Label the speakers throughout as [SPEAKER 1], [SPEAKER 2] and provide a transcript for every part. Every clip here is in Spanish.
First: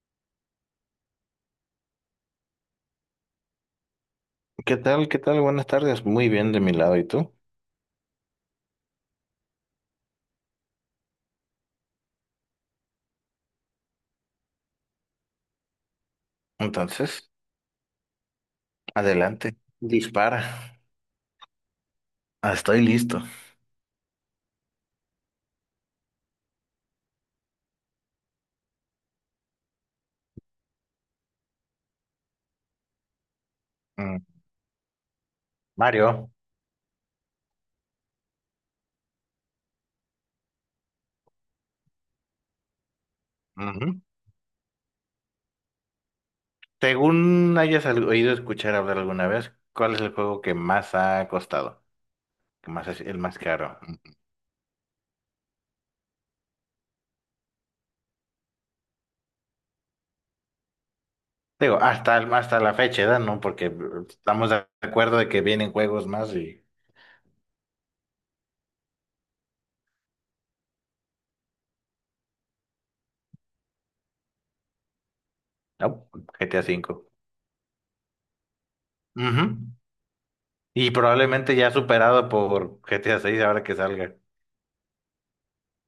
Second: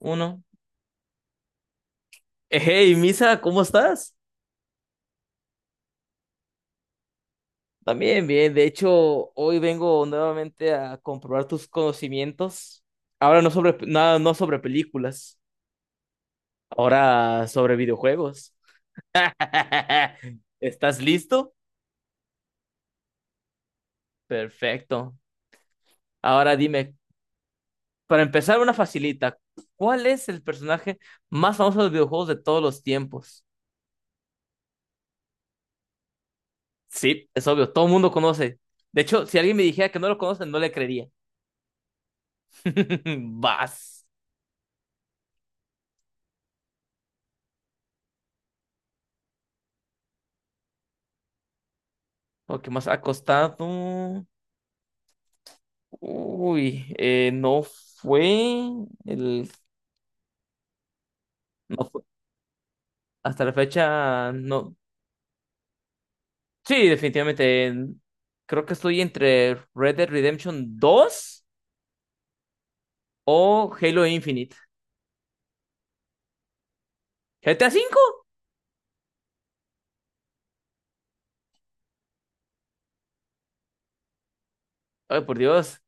[SPEAKER 1] Uno. Hey, Misa, ¿cómo estás?
[SPEAKER 2] ¿Qué tal? ¿Qué tal? Buenas tardes. Muy bien de mi lado. ¿Y tú?
[SPEAKER 1] También bien. De hecho, hoy vengo nuevamente a comprobar tus conocimientos. Ahora no sobre, nada, no sobre películas,
[SPEAKER 2] Entonces,
[SPEAKER 1] ahora sobre videojuegos.
[SPEAKER 2] adelante. Dispara.
[SPEAKER 1] ¿Estás listo?
[SPEAKER 2] Ah, estoy listo.
[SPEAKER 1] Perfecto. Ahora dime, para empezar una facilita, ¿cuál es el personaje más famoso de los videojuegos de todos los tiempos?
[SPEAKER 2] Mm, Mario,
[SPEAKER 1] Sí, es obvio, todo el mundo conoce. De hecho, si alguien me dijera que no lo conoce, no le creería.
[SPEAKER 2] ujú.
[SPEAKER 1] Vas.
[SPEAKER 2] Según hayas oído escuchar hablar alguna vez, ¿cuál es el juego que más ha costado?
[SPEAKER 1] Lo que
[SPEAKER 2] ¿Que más
[SPEAKER 1] más ha
[SPEAKER 2] es el más caro? Mm.
[SPEAKER 1] costado. Uy, no fue el.
[SPEAKER 2] Digo,
[SPEAKER 1] No fue-
[SPEAKER 2] hasta, hasta la fecha, ¿verdad? ¿No?
[SPEAKER 1] Hasta la
[SPEAKER 2] Porque
[SPEAKER 1] fecha,
[SPEAKER 2] estamos de
[SPEAKER 1] no.
[SPEAKER 2] acuerdo de que vienen juegos más y...
[SPEAKER 1] Sí, definitivamente. Creo que estoy entre Red Dead Redemption 2 o Halo Infinite.
[SPEAKER 2] No, GTA V.
[SPEAKER 1] ¿GTA 5?
[SPEAKER 2] Ujú. Y probablemente ya superado por GTA 6 ahora que salga.
[SPEAKER 1] Ay, por Dios.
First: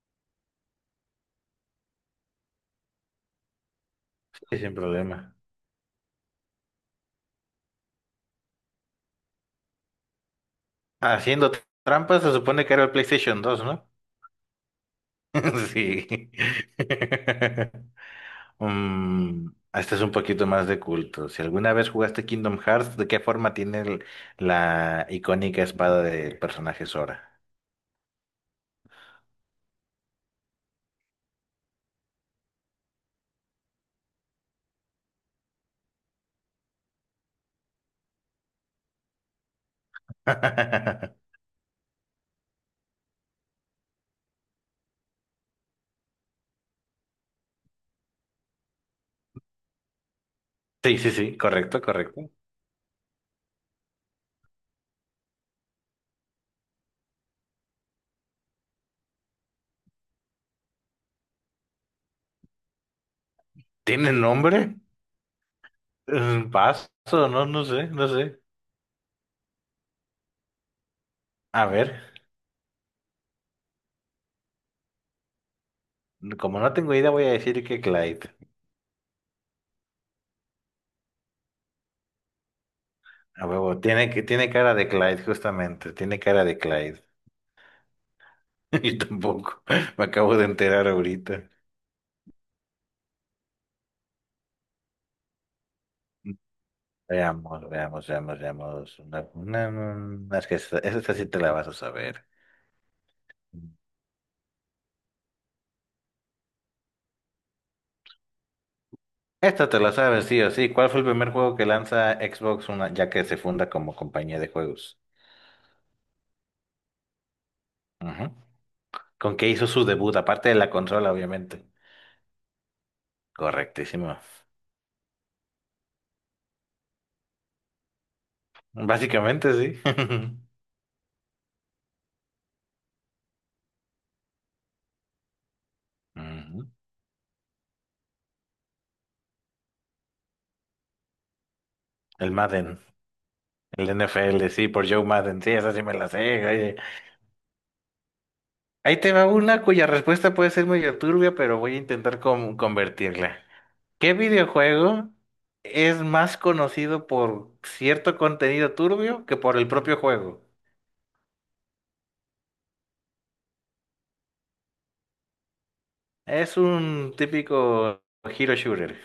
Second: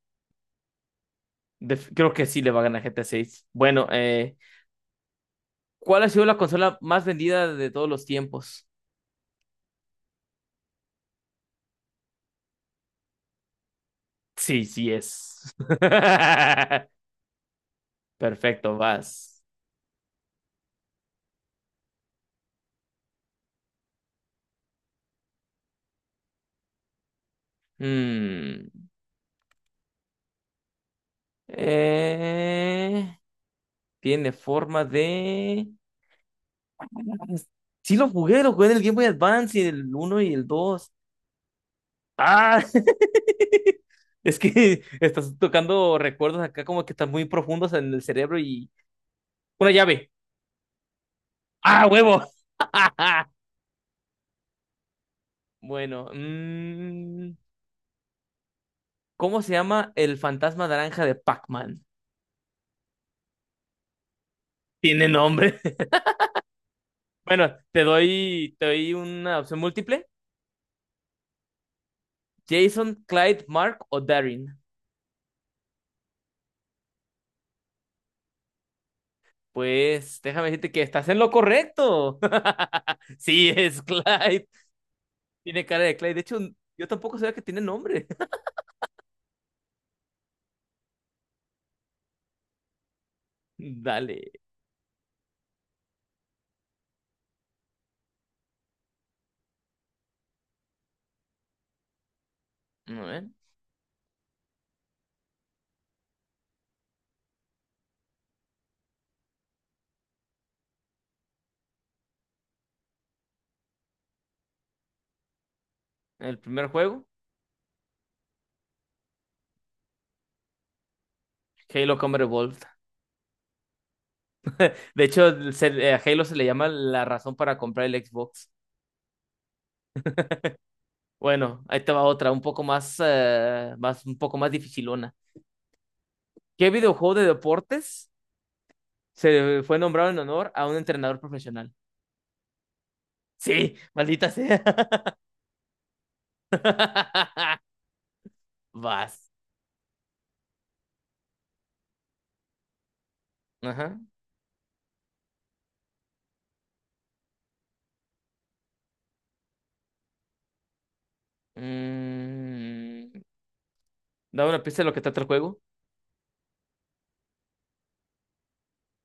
[SPEAKER 1] Creo que sí le va a ganar GTA 6. Bueno,
[SPEAKER 2] Sí, sin problema.
[SPEAKER 1] ¿cuál ha sido la consola más vendida de todos los tiempos?
[SPEAKER 2] Haciendo trampas se supone que era el PlayStation 2, ¿no?
[SPEAKER 1] Sí, sí es.
[SPEAKER 2] Sí.
[SPEAKER 1] Perfecto, vas.
[SPEAKER 2] Mm, este es un poquito más de culto. Si alguna vez jugaste Kingdom Hearts, ¿de qué forma tiene la icónica espada del personaje Sora?
[SPEAKER 1] Mm. Eh, Tiene forma de. Sí, lo jugué en el Game Boy Advance y el uno y el dos. Ah, es que estás tocando recuerdos acá como que están muy profundos en el cerebro. Y... Una llave.
[SPEAKER 2] Sí, sí, sí, correcto,
[SPEAKER 1] Ah, huevo.
[SPEAKER 2] correcto.
[SPEAKER 1] Bueno, ¿cómo se llama el fantasma naranja de Pac-Man?
[SPEAKER 2] ¿Tiene nombre?
[SPEAKER 1] Tiene nombre.
[SPEAKER 2] Mm, paso, no,
[SPEAKER 1] Bueno,
[SPEAKER 2] no
[SPEAKER 1] te
[SPEAKER 2] sé, no sé.
[SPEAKER 1] doy, te doy una opción múltiple.
[SPEAKER 2] A ver,
[SPEAKER 1] Jason, Clyde, Mark o Darren.
[SPEAKER 2] como no tengo idea, voy a decir que Clyde.
[SPEAKER 1] Pues déjame decirte que estás en lo correcto.
[SPEAKER 2] A
[SPEAKER 1] Sí,
[SPEAKER 2] huevo,
[SPEAKER 1] es
[SPEAKER 2] tiene,
[SPEAKER 1] Clyde.
[SPEAKER 2] tiene cara de Clyde,
[SPEAKER 1] Tiene cara
[SPEAKER 2] justamente,
[SPEAKER 1] de Clyde.
[SPEAKER 2] tiene
[SPEAKER 1] De hecho,
[SPEAKER 2] cara de
[SPEAKER 1] yo
[SPEAKER 2] Clyde.
[SPEAKER 1] tampoco sabía que tiene nombre.
[SPEAKER 2] Yo tampoco. Me acabo de enterar ahorita.
[SPEAKER 1] Dale.
[SPEAKER 2] Veamos, veamos, veamos, veamos. Es que esta sí te la vas a saber.
[SPEAKER 1] A ver,
[SPEAKER 2] Esta te la sabes, sí o sí. ¿Cuál fue el primer juego que lanza Xbox una, ya que se funda como compañía de juegos?
[SPEAKER 1] el primer juego,
[SPEAKER 2] Ujú. ¿Con qué hizo su debut? Aparte de la consola, obviamente.
[SPEAKER 1] Halo Combat Evolved.
[SPEAKER 2] Correctísimo.
[SPEAKER 1] De hecho, a Halo se le llama la razón para comprar el Xbox.
[SPEAKER 2] Básicamente, sí.
[SPEAKER 1] Bueno, ahí te va otra, un poco más, más, un poco más dificilona.
[SPEAKER 2] Ujú.
[SPEAKER 1] ¿Qué videojuego de deportes se fue nombrado en honor a un entrenador profesional?
[SPEAKER 2] El Madden,
[SPEAKER 1] Sí,
[SPEAKER 2] el
[SPEAKER 1] maldita
[SPEAKER 2] NFL,
[SPEAKER 1] sea.
[SPEAKER 2] sí, por Joe Madden. Sí, esa sí me la sé. Ahí te va
[SPEAKER 1] Vas.
[SPEAKER 2] una cuya respuesta puede ser medio turbia, pero voy a intentar convertirla.
[SPEAKER 1] Ajá.
[SPEAKER 2] ¿Qué videojuego es más conocido por cierto contenido turbio que por el propio juego?
[SPEAKER 1] Mm, Da una pista de lo que trata el juego.
[SPEAKER 2] Es un típico hero shooter.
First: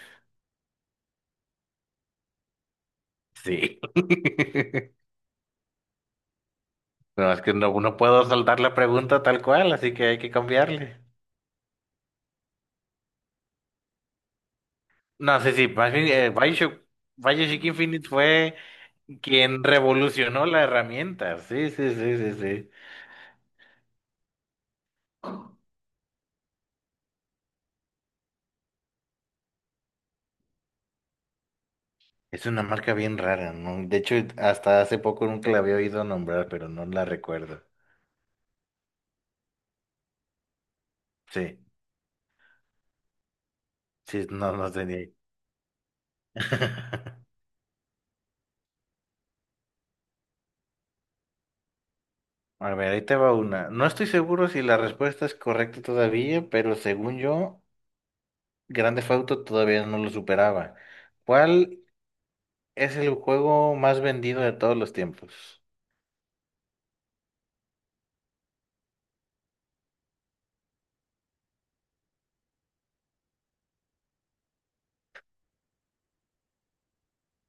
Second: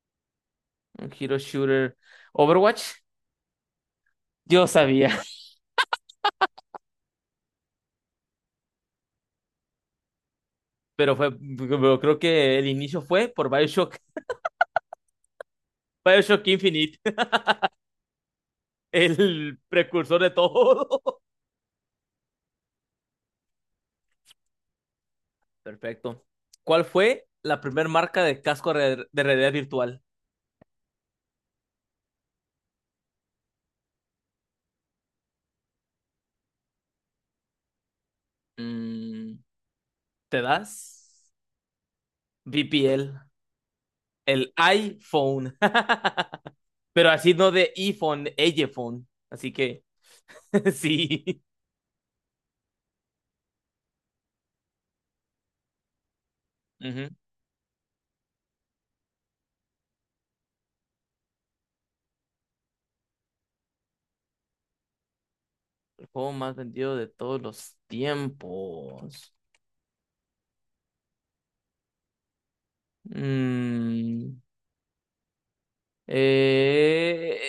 [SPEAKER 1] Un hero shooter. Overwatch.
[SPEAKER 2] Sí.
[SPEAKER 1] Yo sabía,
[SPEAKER 2] No, es que no, no puedo soltar la pregunta tal cual, así que hay que cambiarle.
[SPEAKER 1] pero creo que el inicio fue por BioShock.
[SPEAKER 2] No, sí, sí, más bien
[SPEAKER 1] BioShock
[SPEAKER 2] Bioshock,
[SPEAKER 1] Infinite,
[SPEAKER 2] Bioshock Infinite fue
[SPEAKER 1] el
[SPEAKER 2] quien
[SPEAKER 1] precursor de
[SPEAKER 2] revolucionó la
[SPEAKER 1] todo.
[SPEAKER 2] herramienta. Sí, sí, sí, sí, sí.
[SPEAKER 1] Perfecto. ¿Cuál fue la primera marca de casco de realidad virtual?
[SPEAKER 2] Es una marca bien rara, ¿no? De hecho, hasta hace poco nunca la había oído nombrar, pero no la recuerdo.
[SPEAKER 1] Mm, ¿Te das?
[SPEAKER 2] Sí,
[SPEAKER 1] VPL.
[SPEAKER 2] sí, no,
[SPEAKER 1] El
[SPEAKER 2] no tenía.
[SPEAKER 1] iPhone. Pero así no de iPhone, iPhone. Así que sí.
[SPEAKER 2] A ver, ahí te va una. No estoy seguro si la respuesta es correcta todavía, pero
[SPEAKER 1] Ujú.
[SPEAKER 2] según yo, Grand Theft Auto todavía no lo superaba. ¿Cuál es el juego más vendido de todos los tiempos?
[SPEAKER 1] El juego más vendido de todos los tiempos. Mm, eh,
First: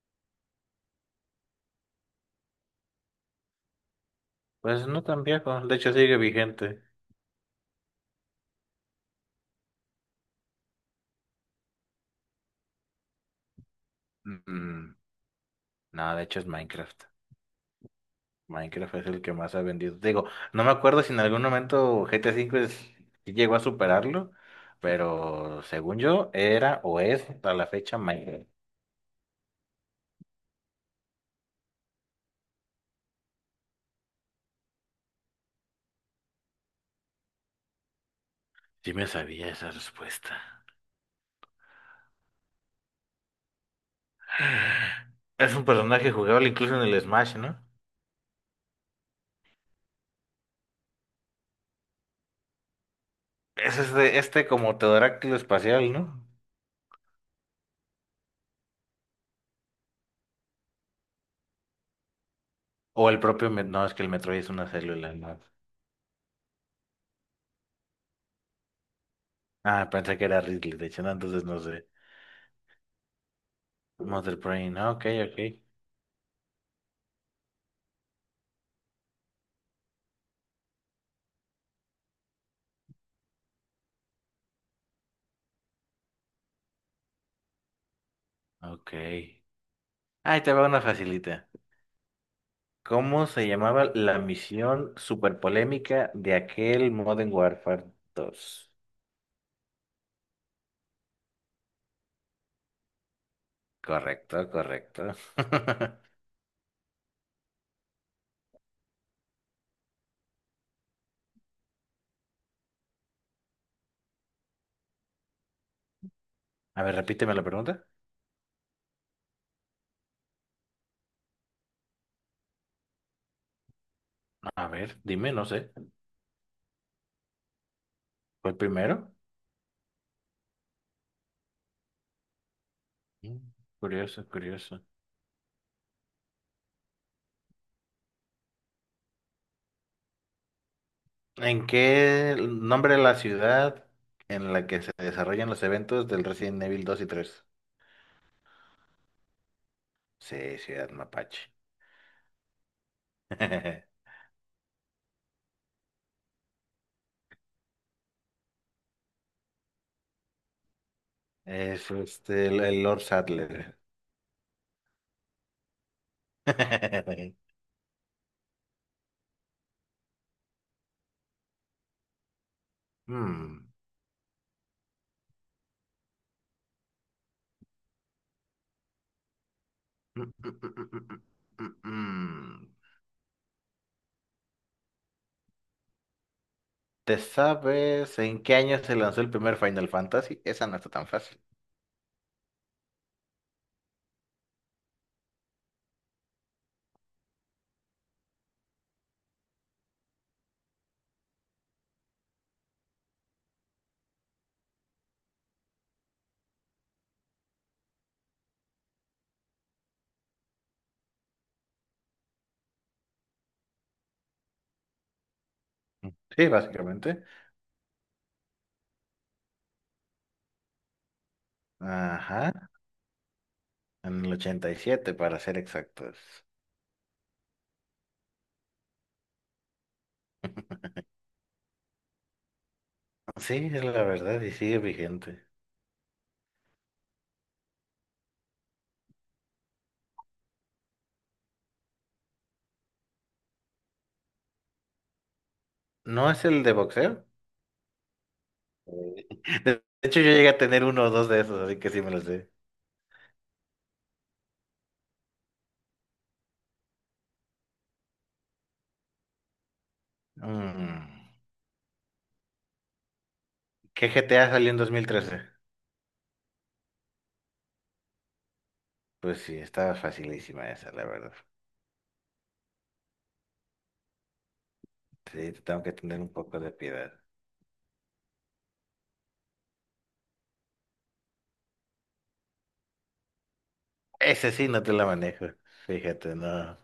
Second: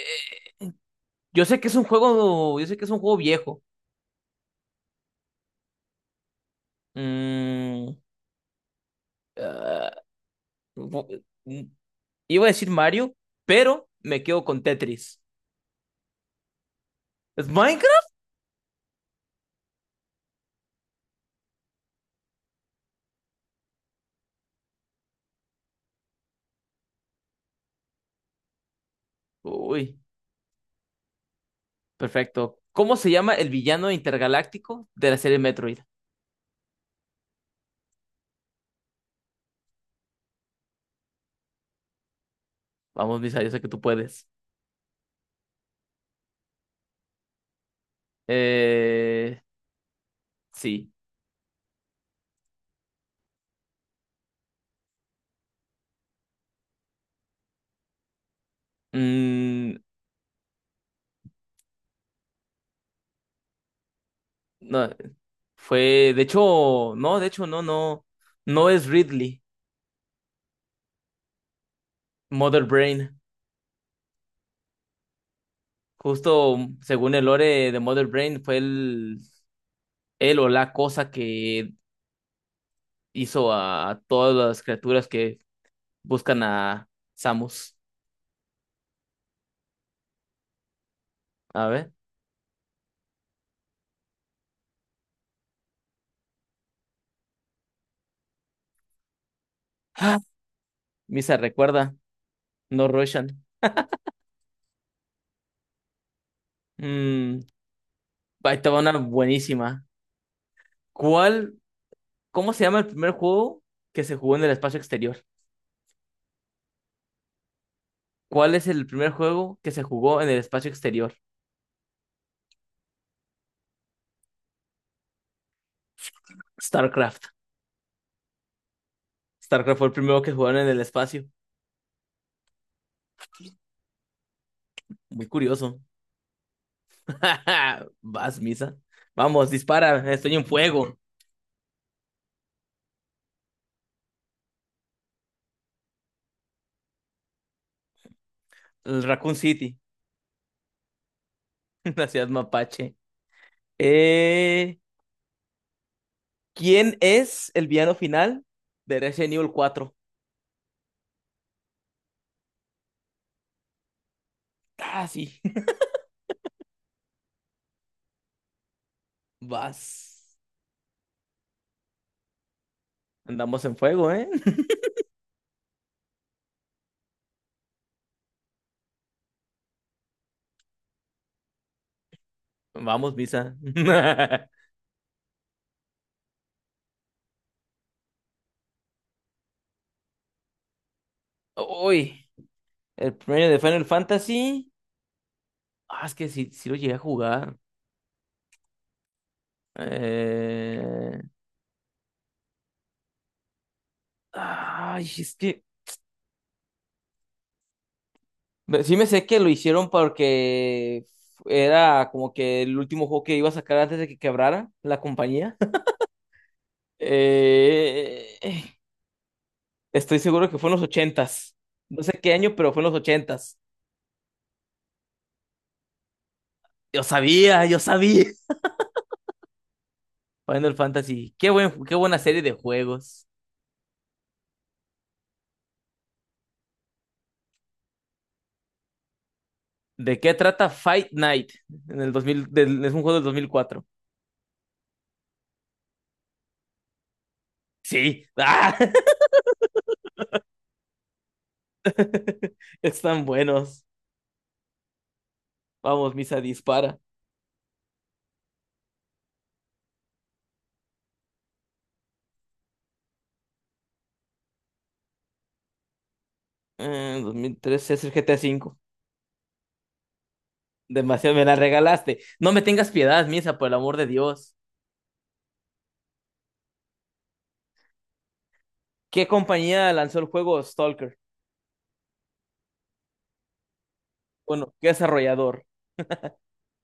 [SPEAKER 1] yo sé que es un juego viejo.
[SPEAKER 2] Pues no tan viejo, de hecho sigue vigente.
[SPEAKER 1] Mm, ah, bu- mm, iba a decir Mario, pero me quedo con
[SPEAKER 2] Mm,
[SPEAKER 1] Tetris.
[SPEAKER 2] no, de hecho es Minecraft.
[SPEAKER 1] ¿Es Minecraft?
[SPEAKER 2] Minecraft es el que más ha vendido. Digo, no me acuerdo si en algún momento sí llegó a superarlo, pero según yo era o es a la fecha Minecraft.
[SPEAKER 1] Uy, perfecto. ¿Cómo se llama el villano intergaláctico de la serie Metroid?
[SPEAKER 2] Sí me sabía esa respuesta.
[SPEAKER 1] Vamos, Misa, yo sé que tú puedes.
[SPEAKER 2] Es un personaje jugable incluso en el Smash, ¿no?
[SPEAKER 1] Eh, sí.
[SPEAKER 2] Es este, este como pterodáctilo espacial, ¿no?
[SPEAKER 1] Mm,
[SPEAKER 2] O el propio... No, es que el Metroid es una
[SPEAKER 1] no,
[SPEAKER 2] célula, ¿no?
[SPEAKER 1] fue, de hecho, no, no, no es Ridley,
[SPEAKER 2] Ah, pensé que era Ridley, de hecho, no, entonces no sé.
[SPEAKER 1] Mother Brain.
[SPEAKER 2] Mother Brain, ah, ok, ok.
[SPEAKER 1] Justo según el lore de Mother Brain, fue el, él o la cosa que hizo a todas las criaturas que buscan a Samus.
[SPEAKER 2] Ok. Ahí te va una facilita.
[SPEAKER 1] A ver.
[SPEAKER 2] ¿Cómo se llamaba la misión super polémica de aquel Modern Warfare dos?
[SPEAKER 1] ¡Ah! Misa recuerda, no Roshan.
[SPEAKER 2] Correcto, correcto.
[SPEAKER 1] Mm, Ahí estaba una buenísima. ¿Cuál, cómo se llama el primer juego que se jugó en el espacio exterior?
[SPEAKER 2] A ver, repíteme la pregunta.
[SPEAKER 1] ¿Cuál es el primer juego que se jugó en el espacio exterior?
[SPEAKER 2] A ver, dime, no sé.
[SPEAKER 1] StarCraft.
[SPEAKER 2] ¿Fue el primero?
[SPEAKER 1] StarCraft fue el primero que jugaron en el espacio.
[SPEAKER 2] Mm, Curioso, curioso.
[SPEAKER 1] Muy curioso. Vas, Misa. Vamos, dispara. Estoy en fuego.
[SPEAKER 2] ¿En qué nombre de la ciudad en la que se desarrollan los eventos del Resident Evil dos y tres?
[SPEAKER 1] El Raccoon City,
[SPEAKER 2] Sí, Ciudad Mapache.
[SPEAKER 1] la ciudad mapache. Eh, ¿Quién es el villano final de Resident Evil 4?
[SPEAKER 2] Es este, el Lord Sadler.
[SPEAKER 1] Ah, sí. Vas. Andamos
[SPEAKER 2] Hmm.
[SPEAKER 1] en fuego, ¿eh?
[SPEAKER 2] Mm, mm, mm, mm, mm, mm. mm.
[SPEAKER 1] Vamos, Misa.
[SPEAKER 2] ¿Te sabes en qué año se lanzó el primer Final Fantasy? Esa no está tan fácil.
[SPEAKER 1] Uy, el premio de Final Fantasy. Ah, es que sí, sí lo llegué a jugar. Eh... Ay, es que sí me sé que lo hicieron porque era como que el último juego que iba a sacar antes de que quebrara la compañía.
[SPEAKER 2] Sí, básicamente.
[SPEAKER 1] Eh, Estoy seguro que fue en los ochentas. No sé qué
[SPEAKER 2] Ajá,
[SPEAKER 1] año, pero fue en los ochentas.
[SPEAKER 2] en el 87, para ser exactos.
[SPEAKER 1] Yo sabía, yo sabía. Final Fantasy. Qué buena serie de juegos.
[SPEAKER 2] Sí, es la verdad y sigue vigente.
[SPEAKER 1] ¿De qué trata Fight Night? En el 2000, es un juego del 2004.
[SPEAKER 2] ¿No es el de boxeo?
[SPEAKER 1] Sí. ¡Ah!
[SPEAKER 2] De hecho, yo llegué a tener uno o dos de esos, así que sí me los sé.
[SPEAKER 1] Están buenos. Vamos, Misa, dispara.
[SPEAKER 2] Mm, ¿Qué GTA salió en 2013?
[SPEAKER 1] 2013 es el GTA 5.
[SPEAKER 2] Pues sí, estaba facilísima esa, la verdad.
[SPEAKER 1] Demasiado me la regalaste. No me tengas piedad, Misa, por el amor de Dios.
[SPEAKER 2] Sí, te tengo que tener un poco de piedad.
[SPEAKER 1] ¿Qué compañía lanzó el juego Stalker?
[SPEAKER 2] Ese sí
[SPEAKER 1] Bueno,
[SPEAKER 2] no
[SPEAKER 1] ¿qué
[SPEAKER 2] te la manejo.
[SPEAKER 1] desarrollador?
[SPEAKER 2] Fíjate, no.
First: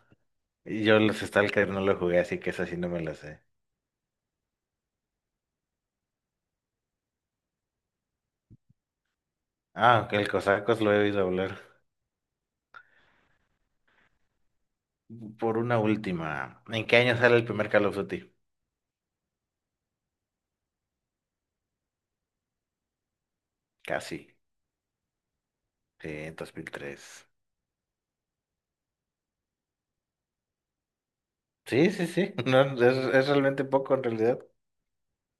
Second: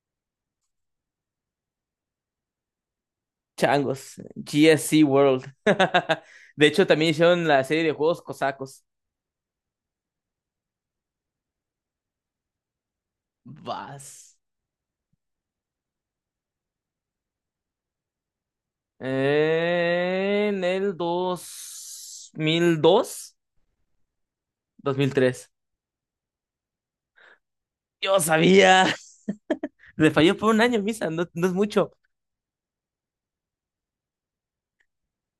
[SPEAKER 2] Yo los Stalker no lo jugué, así que eso sí no me lo sé.
[SPEAKER 1] Changos, GSC World. De hecho, también hicieron la serie de juegos cosacos.
[SPEAKER 2] Ah, ok, el Cosacos lo he oído hablar.
[SPEAKER 1] Vas.
[SPEAKER 2] Por una última, ¿en qué año sale el primer Call of Duty?
[SPEAKER 1] En el 2002,
[SPEAKER 2] Casi,
[SPEAKER 1] dos mil tres.
[SPEAKER 2] sí, en 2003.
[SPEAKER 1] Yo sabía. Le falló por un año, Misa, no, no es
[SPEAKER 2] Sí,
[SPEAKER 1] mucho.
[SPEAKER 2] sí, sí, no, es realmente poco en realidad.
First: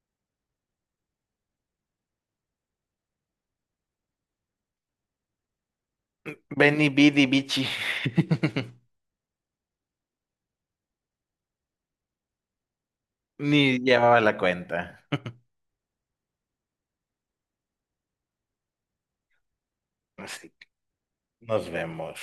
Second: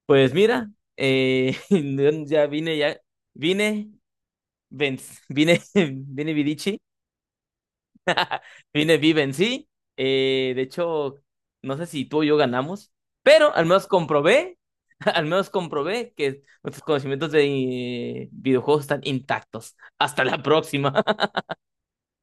[SPEAKER 1] Pues mira, eh, ya vine, Vince, vine, vine Vidichi
[SPEAKER 2] Benny Bidi Bichi.
[SPEAKER 1] Vine vive en sí. De hecho, no sé si tú o yo ganamos, pero al
[SPEAKER 2] Ni
[SPEAKER 1] menos
[SPEAKER 2] llevaba la
[SPEAKER 1] comprobé,
[SPEAKER 2] cuenta.
[SPEAKER 1] al menos comprobé que nuestros conocimientos de videojuegos están intactos. Hasta la
[SPEAKER 2] Así que
[SPEAKER 1] próxima.
[SPEAKER 2] nos vemos.